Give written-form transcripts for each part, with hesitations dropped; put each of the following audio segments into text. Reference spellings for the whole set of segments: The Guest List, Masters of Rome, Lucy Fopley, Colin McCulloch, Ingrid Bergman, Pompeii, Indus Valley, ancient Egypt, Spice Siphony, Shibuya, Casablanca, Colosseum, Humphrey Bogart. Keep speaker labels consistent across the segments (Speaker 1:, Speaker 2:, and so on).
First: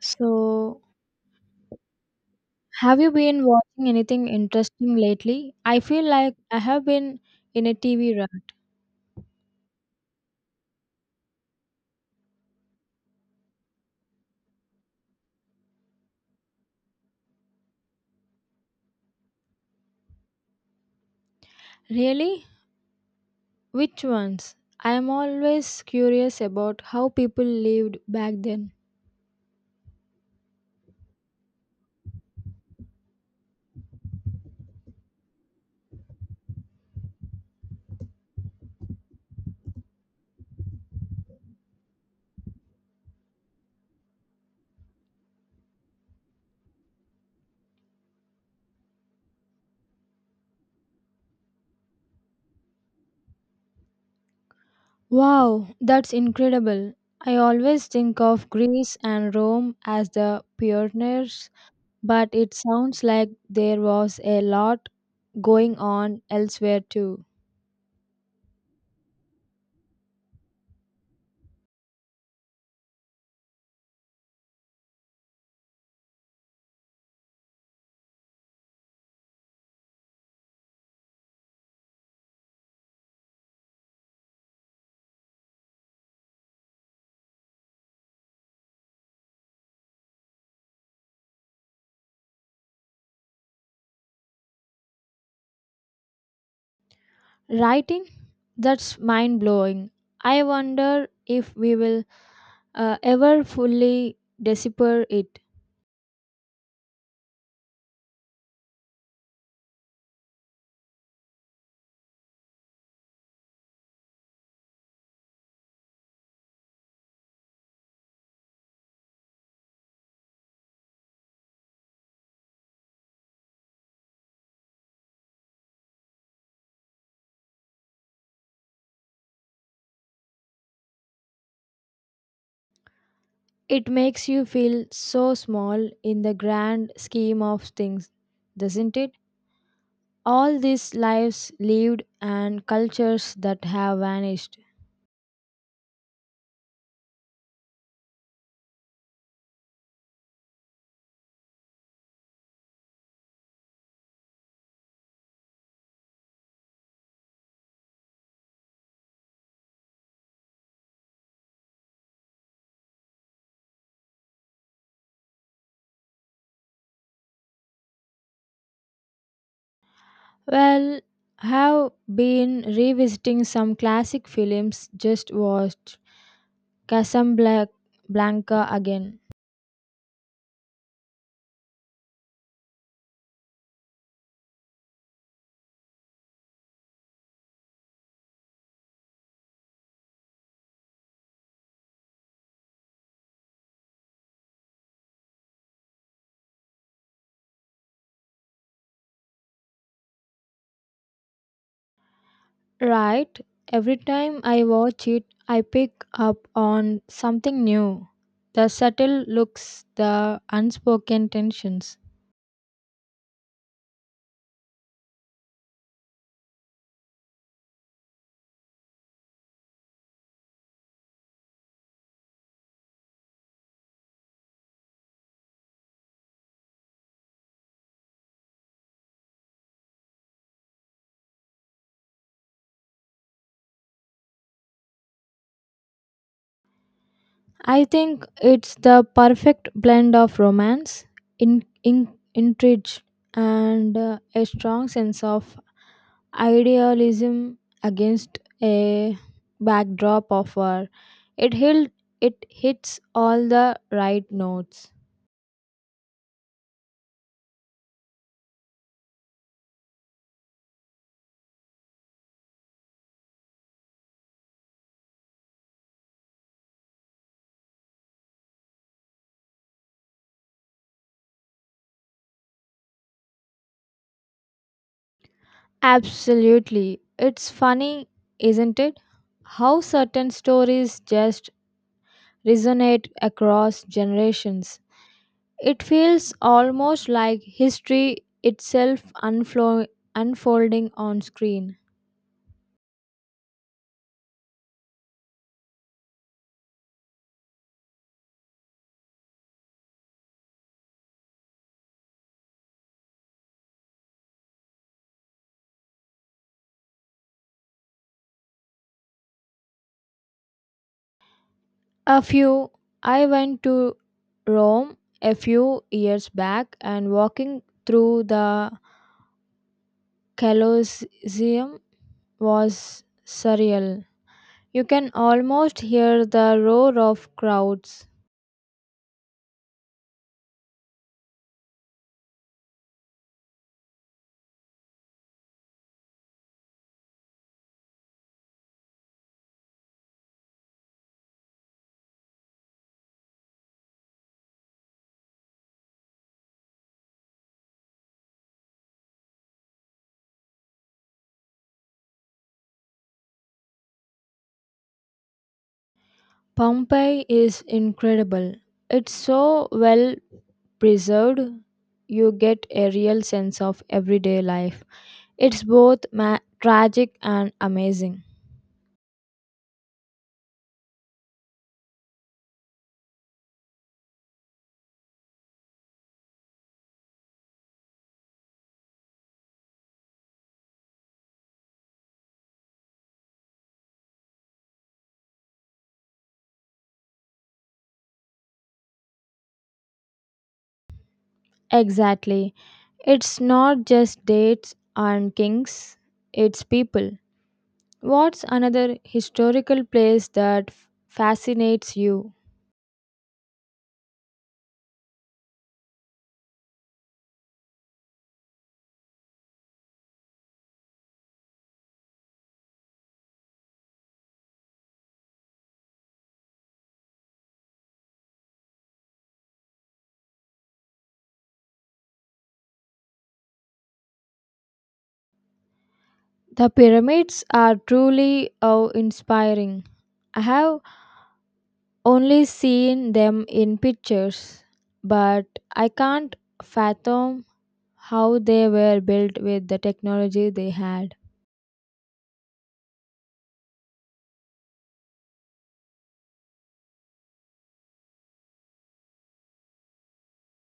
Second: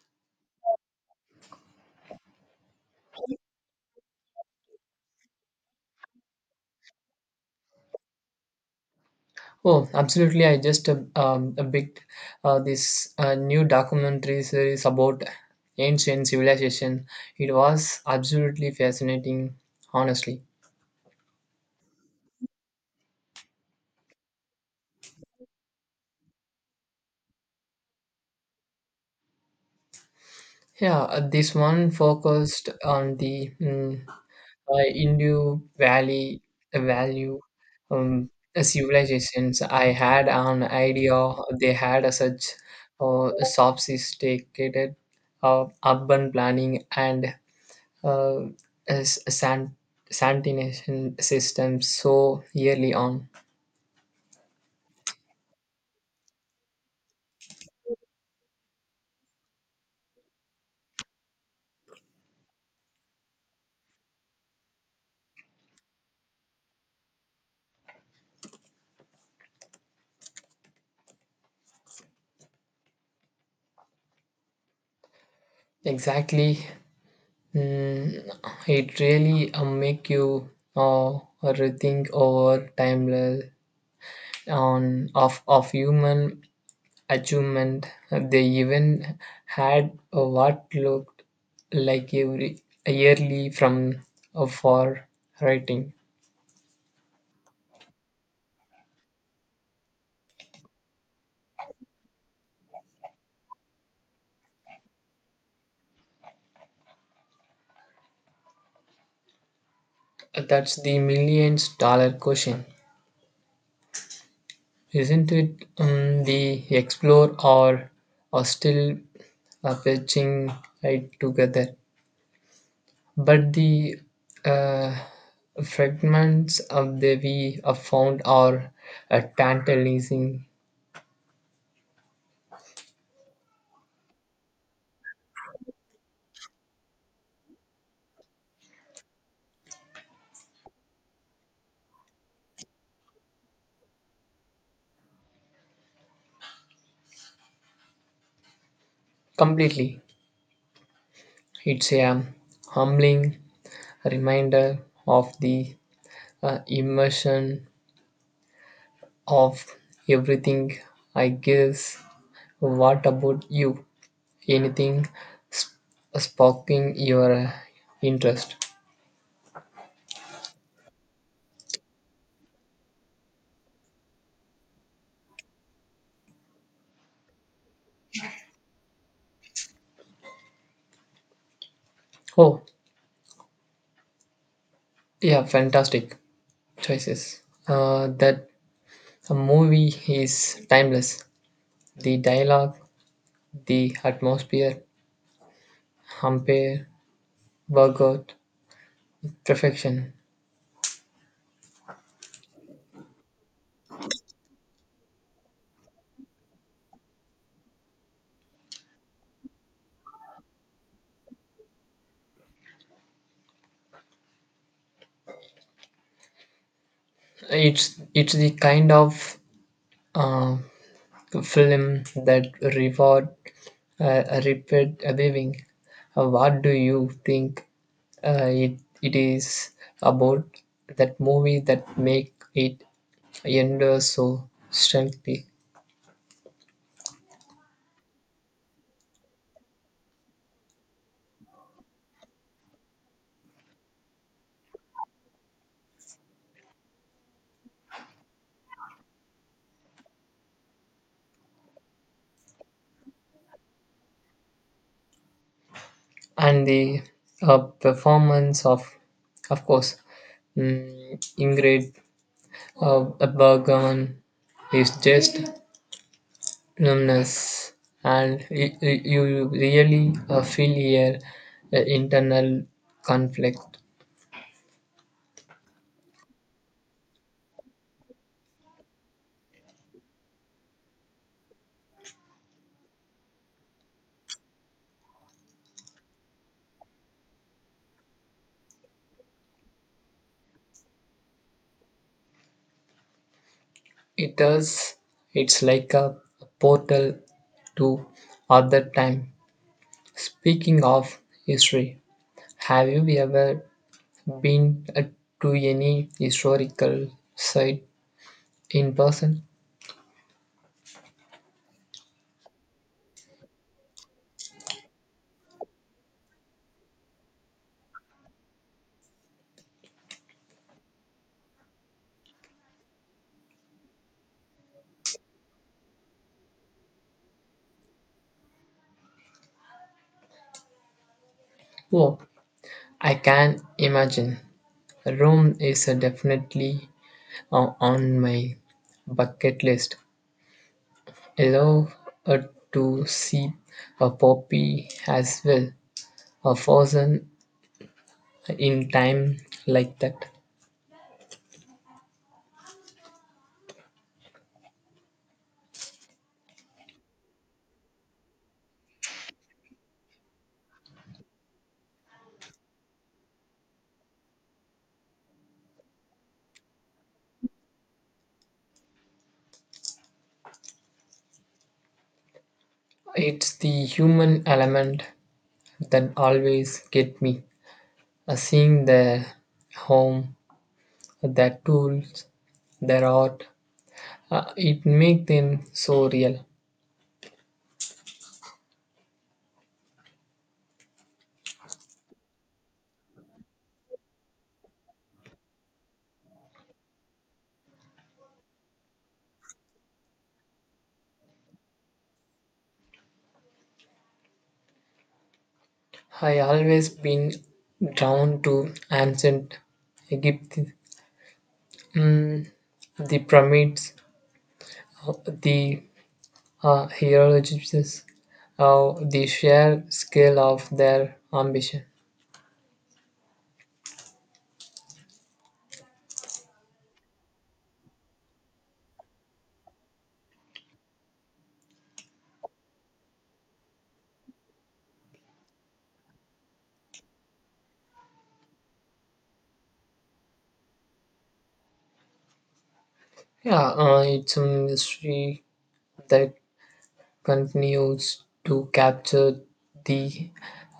Speaker 1: So, have you been watching anything interesting lately? I feel like I have been in a TV rut.
Speaker 2: Oh, absolutely. I just a bit this new documentary series about ancient civilization. It was absolutely fascinating, honestly.
Speaker 1: Really? Which ones? I am always curious about how people lived back then.
Speaker 2: Yeah, this one focused on the Indus Valley value um, civilizations. I had an idea they had a such sophisticated urban planning and uh, as a sanitation system so early on.
Speaker 1: Wow, that's incredible. I always think of Greece and Rome as the pioneers, but it sounds like there was a lot going on elsewhere too.
Speaker 2: Exactly, Mm, it really make you uh, rethink over timeless on of human achievement. They even had what looked like every yearly from for writing.
Speaker 1: Writing? That's mind blowing. I wonder if we will ever fully decipher it.
Speaker 2: That's the millions dollar question. Isn't it, the explore or are still patching it together? But the uh, fragments of the we have found are tantalizing
Speaker 1: It makes you feel so small in the grand scheme of things, doesn't it? All these lives lived and cultures that have vanished.
Speaker 2: completely. It's a humbling reminder of the immersion of everything. I guess. What about you? Anything sp- sparking your interest?
Speaker 1: Well, have been revisiting some classic films just watched Casablanca again.
Speaker 2: Oh, yeah, fantastic choices. That a movie is timeless. The dialogue, the atmosphere, umpire, workout, perfection.
Speaker 1: Right. Every time I watch it, I pick up on something new. The subtle looks, the unspoken tensions.
Speaker 2: It's the kind of uh, film that reward repeat viewing. What do you think it is about that movie that make it endure so strongly,
Speaker 1: I think it's the perfect blend of romance, in, in, intrigue, and a strong sense of idealism against a backdrop of war. It, hit, it hits all the right notes.
Speaker 2: and the performance of course, Ingrid Bergman is just numbness, and you really feel here the internal conflict.
Speaker 1: Absolutely. It's funny, isn't it? How certain stories just resonate across generations. It feels almost like history itself unfolding on screen.
Speaker 2: It does. It's like a portal to other time. Speaking of history, have you ever been to any historical site in person?
Speaker 1: A few, I went to Rome a few years back and walking through the Colosseum was surreal. You can almost hear the roar of crowds.
Speaker 2: Oh, I can imagine. Rome is definitely on my bucket list. I love uh, to see a poppy as well, a frozen in time like that.
Speaker 1: Pompeii is incredible. It's so well preserved, you get a real sense of everyday life. It's both tragic and amazing.
Speaker 2: It's the human element that always get me. Seeing their home, their tools, their art, it make them so real.
Speaker 1: Exactly. It's not just dates and kings, it's people. What's another historical place that fascinates you?
Speaker 2: I always been drawn to ancient Egypt, mm, the pyramids, the hieroglyphs, the sheer scale of their ambition.
Speaker 1: The pyramids are truly awe inspiring. I have only seen them in pictures, but I can't fathom how they were built with the technology they had.
Speaker 2: Yeah, it's a mystery that continues to capture the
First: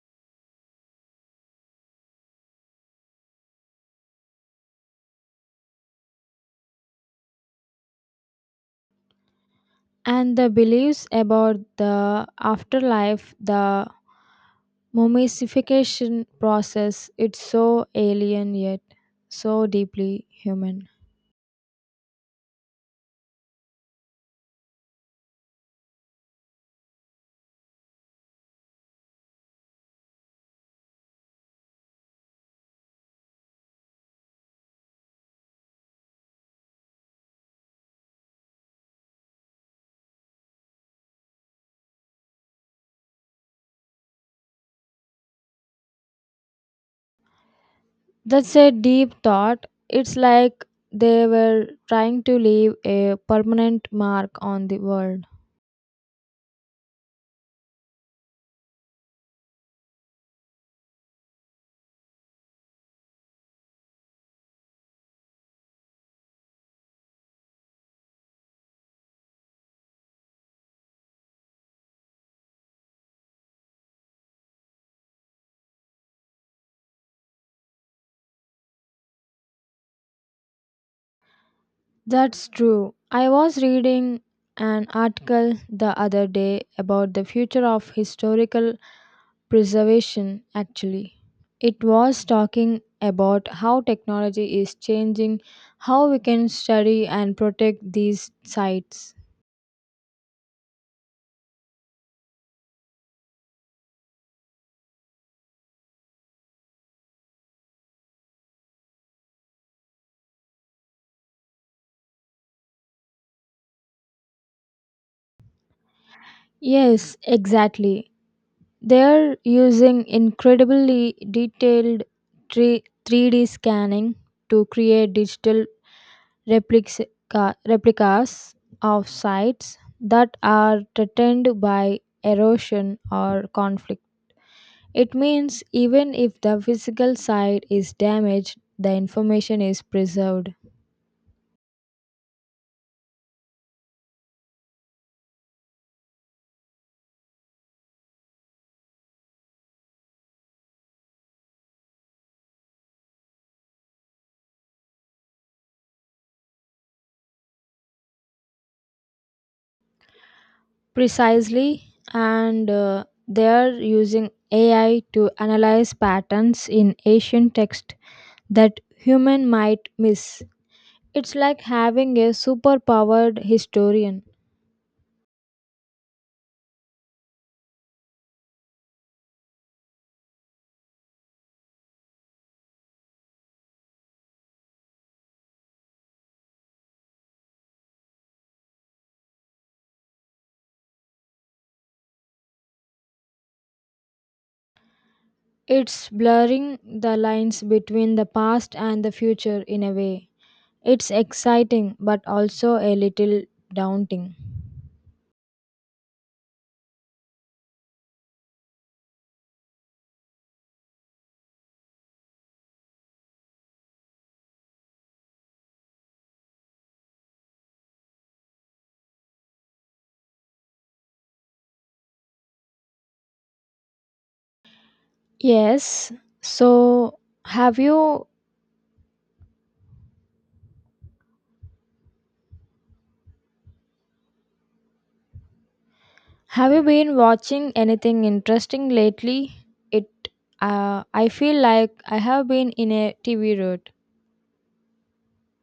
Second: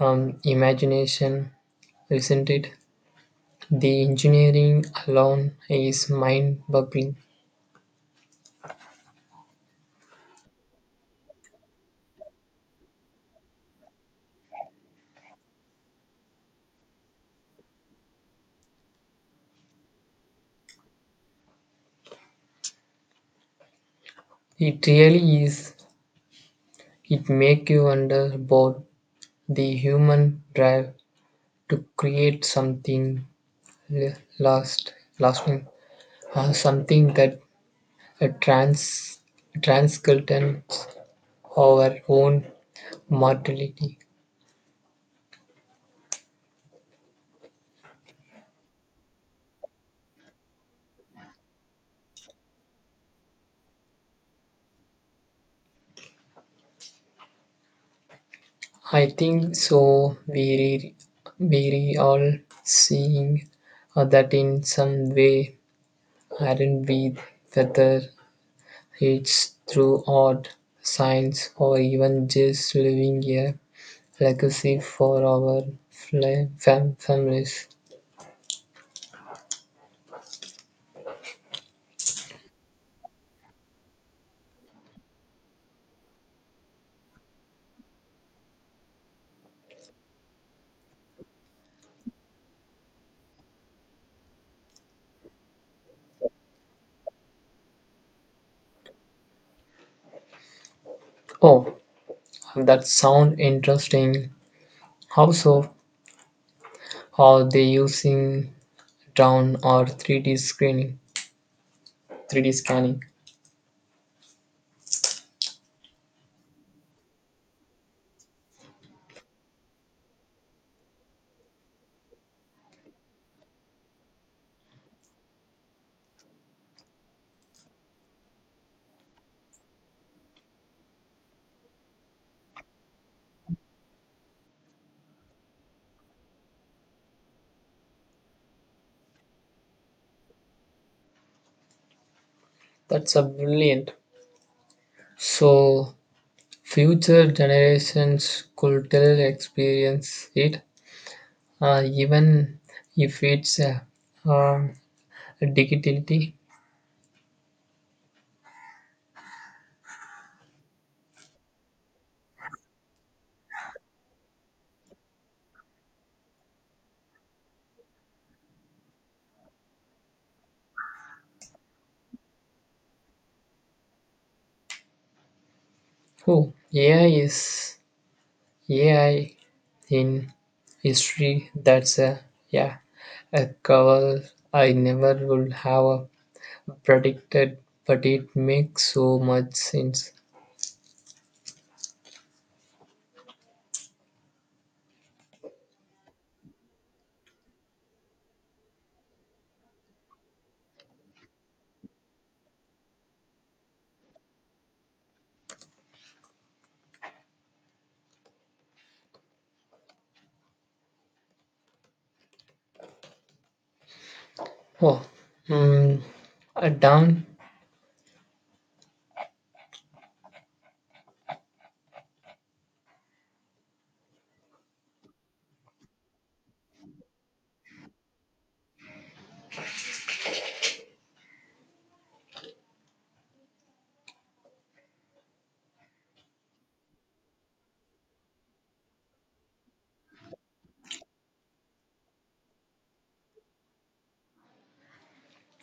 Speaker 2: imagination, isn't it? The engineering alone is mind-boggling.
Speaker 1: And the beliefs about the afterlife, the mummification process, it's so alien yet so deeply human.
Speaker 2: It really is. It makes you wonder about the human drive to create something lasting, or something that uh, trans, transcends our own mortality.
Speaker 1: That's a deep thought. It's like they were trying to leave a permanent mark on the world.
Speaker 2: I think so. We re all seeing that in some way, aren't we? Whether it's through art, science, or even just leaving a legacy for our families.
Speaker 1: That's true. I was reading an article the other day about the future of historical preservation, actually. It was talking about how technology is changing how we can study and protect these sites.
Speaker 2: Oh, that sound interesting. How so? Are they using drone or 3D screening? 3D scanning.
Speaker 1: Yes, exactly. They're using incredibly detailed 3D scanning to create digital replics, replicas of sites that are threatened by erosion or conflict. It means even if the physical site is damaged, the information is preserved.
Speaker 2: That's a brilliant. So future generations could still experience it, even if it's um, digitally.
Speaker 1: Precisely, and they are using AI to analyze patterns in ancient text that human might miss. It's like having a superpowered historian.
Speaker 2: Oh, AI in history. That's a yeah, a call I never would have predicted, but it makes so much sense.
Speaker 1: It's blurring the lines between the past and the future in a way. It's exciting but also a little daunting.
Speaker 2: Oh, mm, down.
Speaker 1: Yes. So, have you have you been watching anything interesting lately? It I feel like I have been in a TV rut.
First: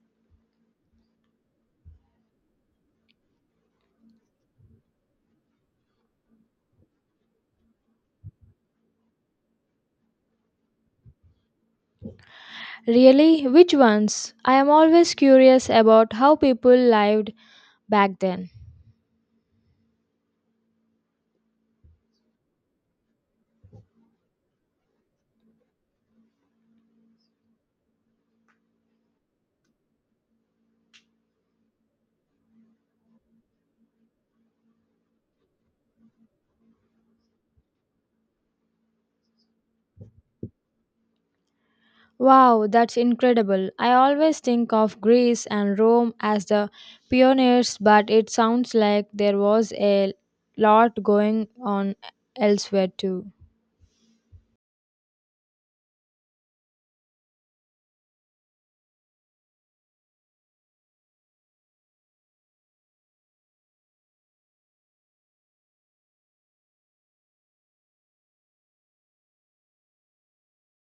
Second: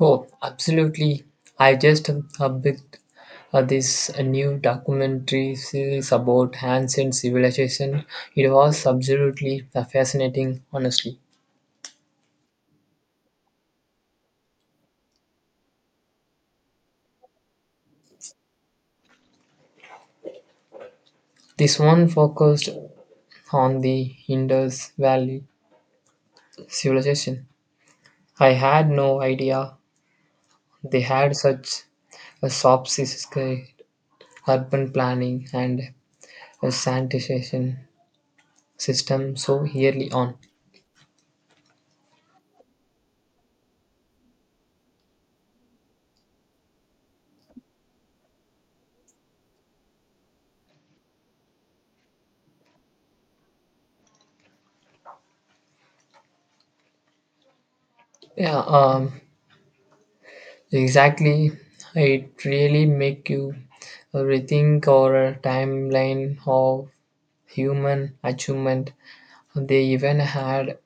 Speaker 2: Oh, absolutely. I just picked this new documentary series about ancient civilization. It was absolutely fascinating, honestly.
Speaker 1: Really? Which ones? I am always curious about how people lived back then.
Speaker 2: This one focused on the Indus Valley civilization. I had no idea they had such a sophisticated urban planning and a sanitation system so early on.
Speaker 1: Wow, that's incredible. I always think of Greece and Rome as the pioneers, but it sounds like there was a lot going on elsewhere too.
Speaker 2: Yeah, exactly. It really make you rethink our timeline of human achievement. They even had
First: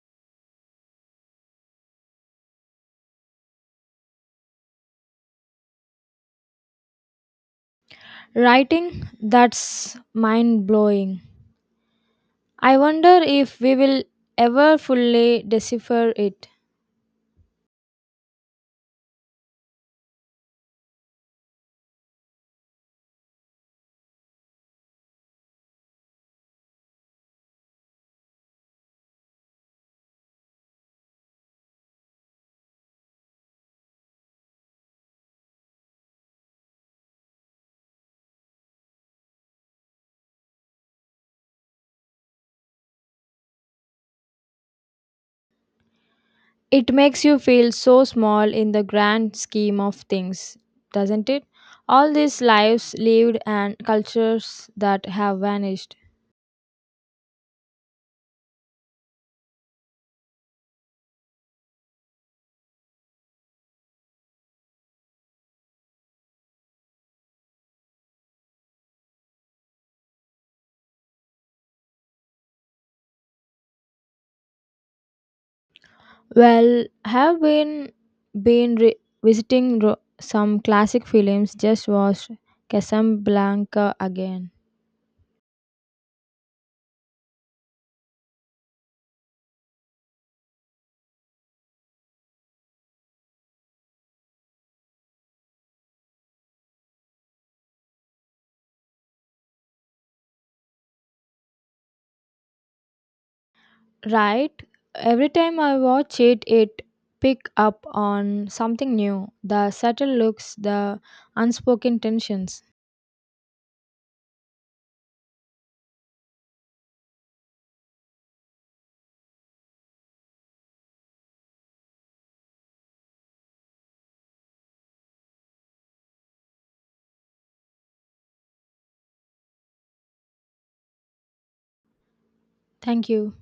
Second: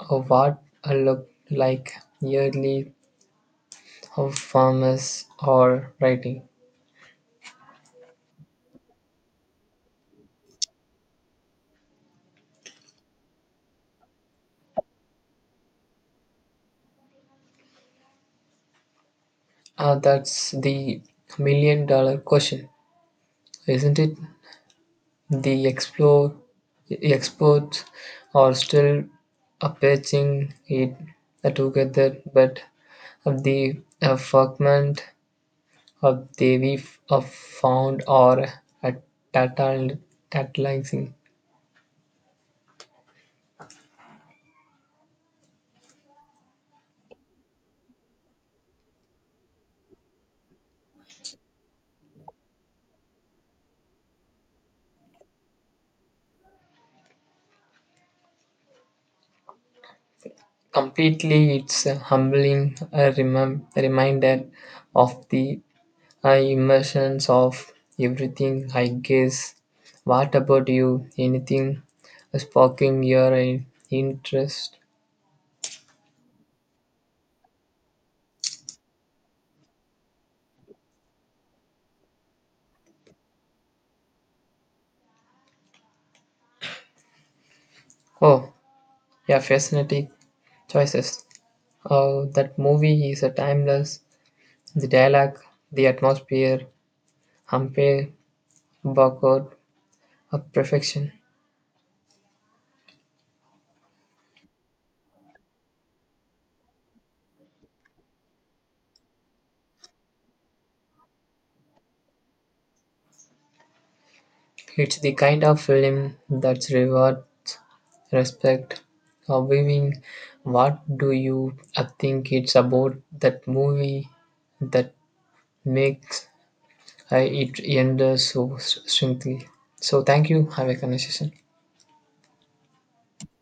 Speaker 2: a what looked like yearly of farmers or writing.
Speaker 1: Writing? That's mind blowing. I wonder if we will ever fully decipher it.
Speaker 2: That's the million-dollar question, isn't it? The explore, experts are still patching it together, but of the fragment of the we found are uh, tatal- tantalizing.
Speaker 1: It makes you feel so small in the grand scheme of things, doesn't it? All these lives lived and cultures that have vanished.
Speaker 2: Completely, it's a humbling reminder of the I immersions of everything, I guess. What about you? Anything sparking your interest?
Speaker 1: Well, have been been re- visiting some classic films. Just watched Casablanca again.
Speaker 2: Oh, yeah, fascinating choices. Oh, that movie is a timeless. The dialogue, the atmosphere, Humphrey Bogart, a perfection.
Speaker 1: Right, every time I watch it, it pick up on something new. The subtle looks, the unspoken tensions.
Speaker 2: It's the kind of film that rewards respect. Viewing, what do you think it's about that movie that makes it enders so so thank you. Have a conversation.
Speaker 1: Thank you.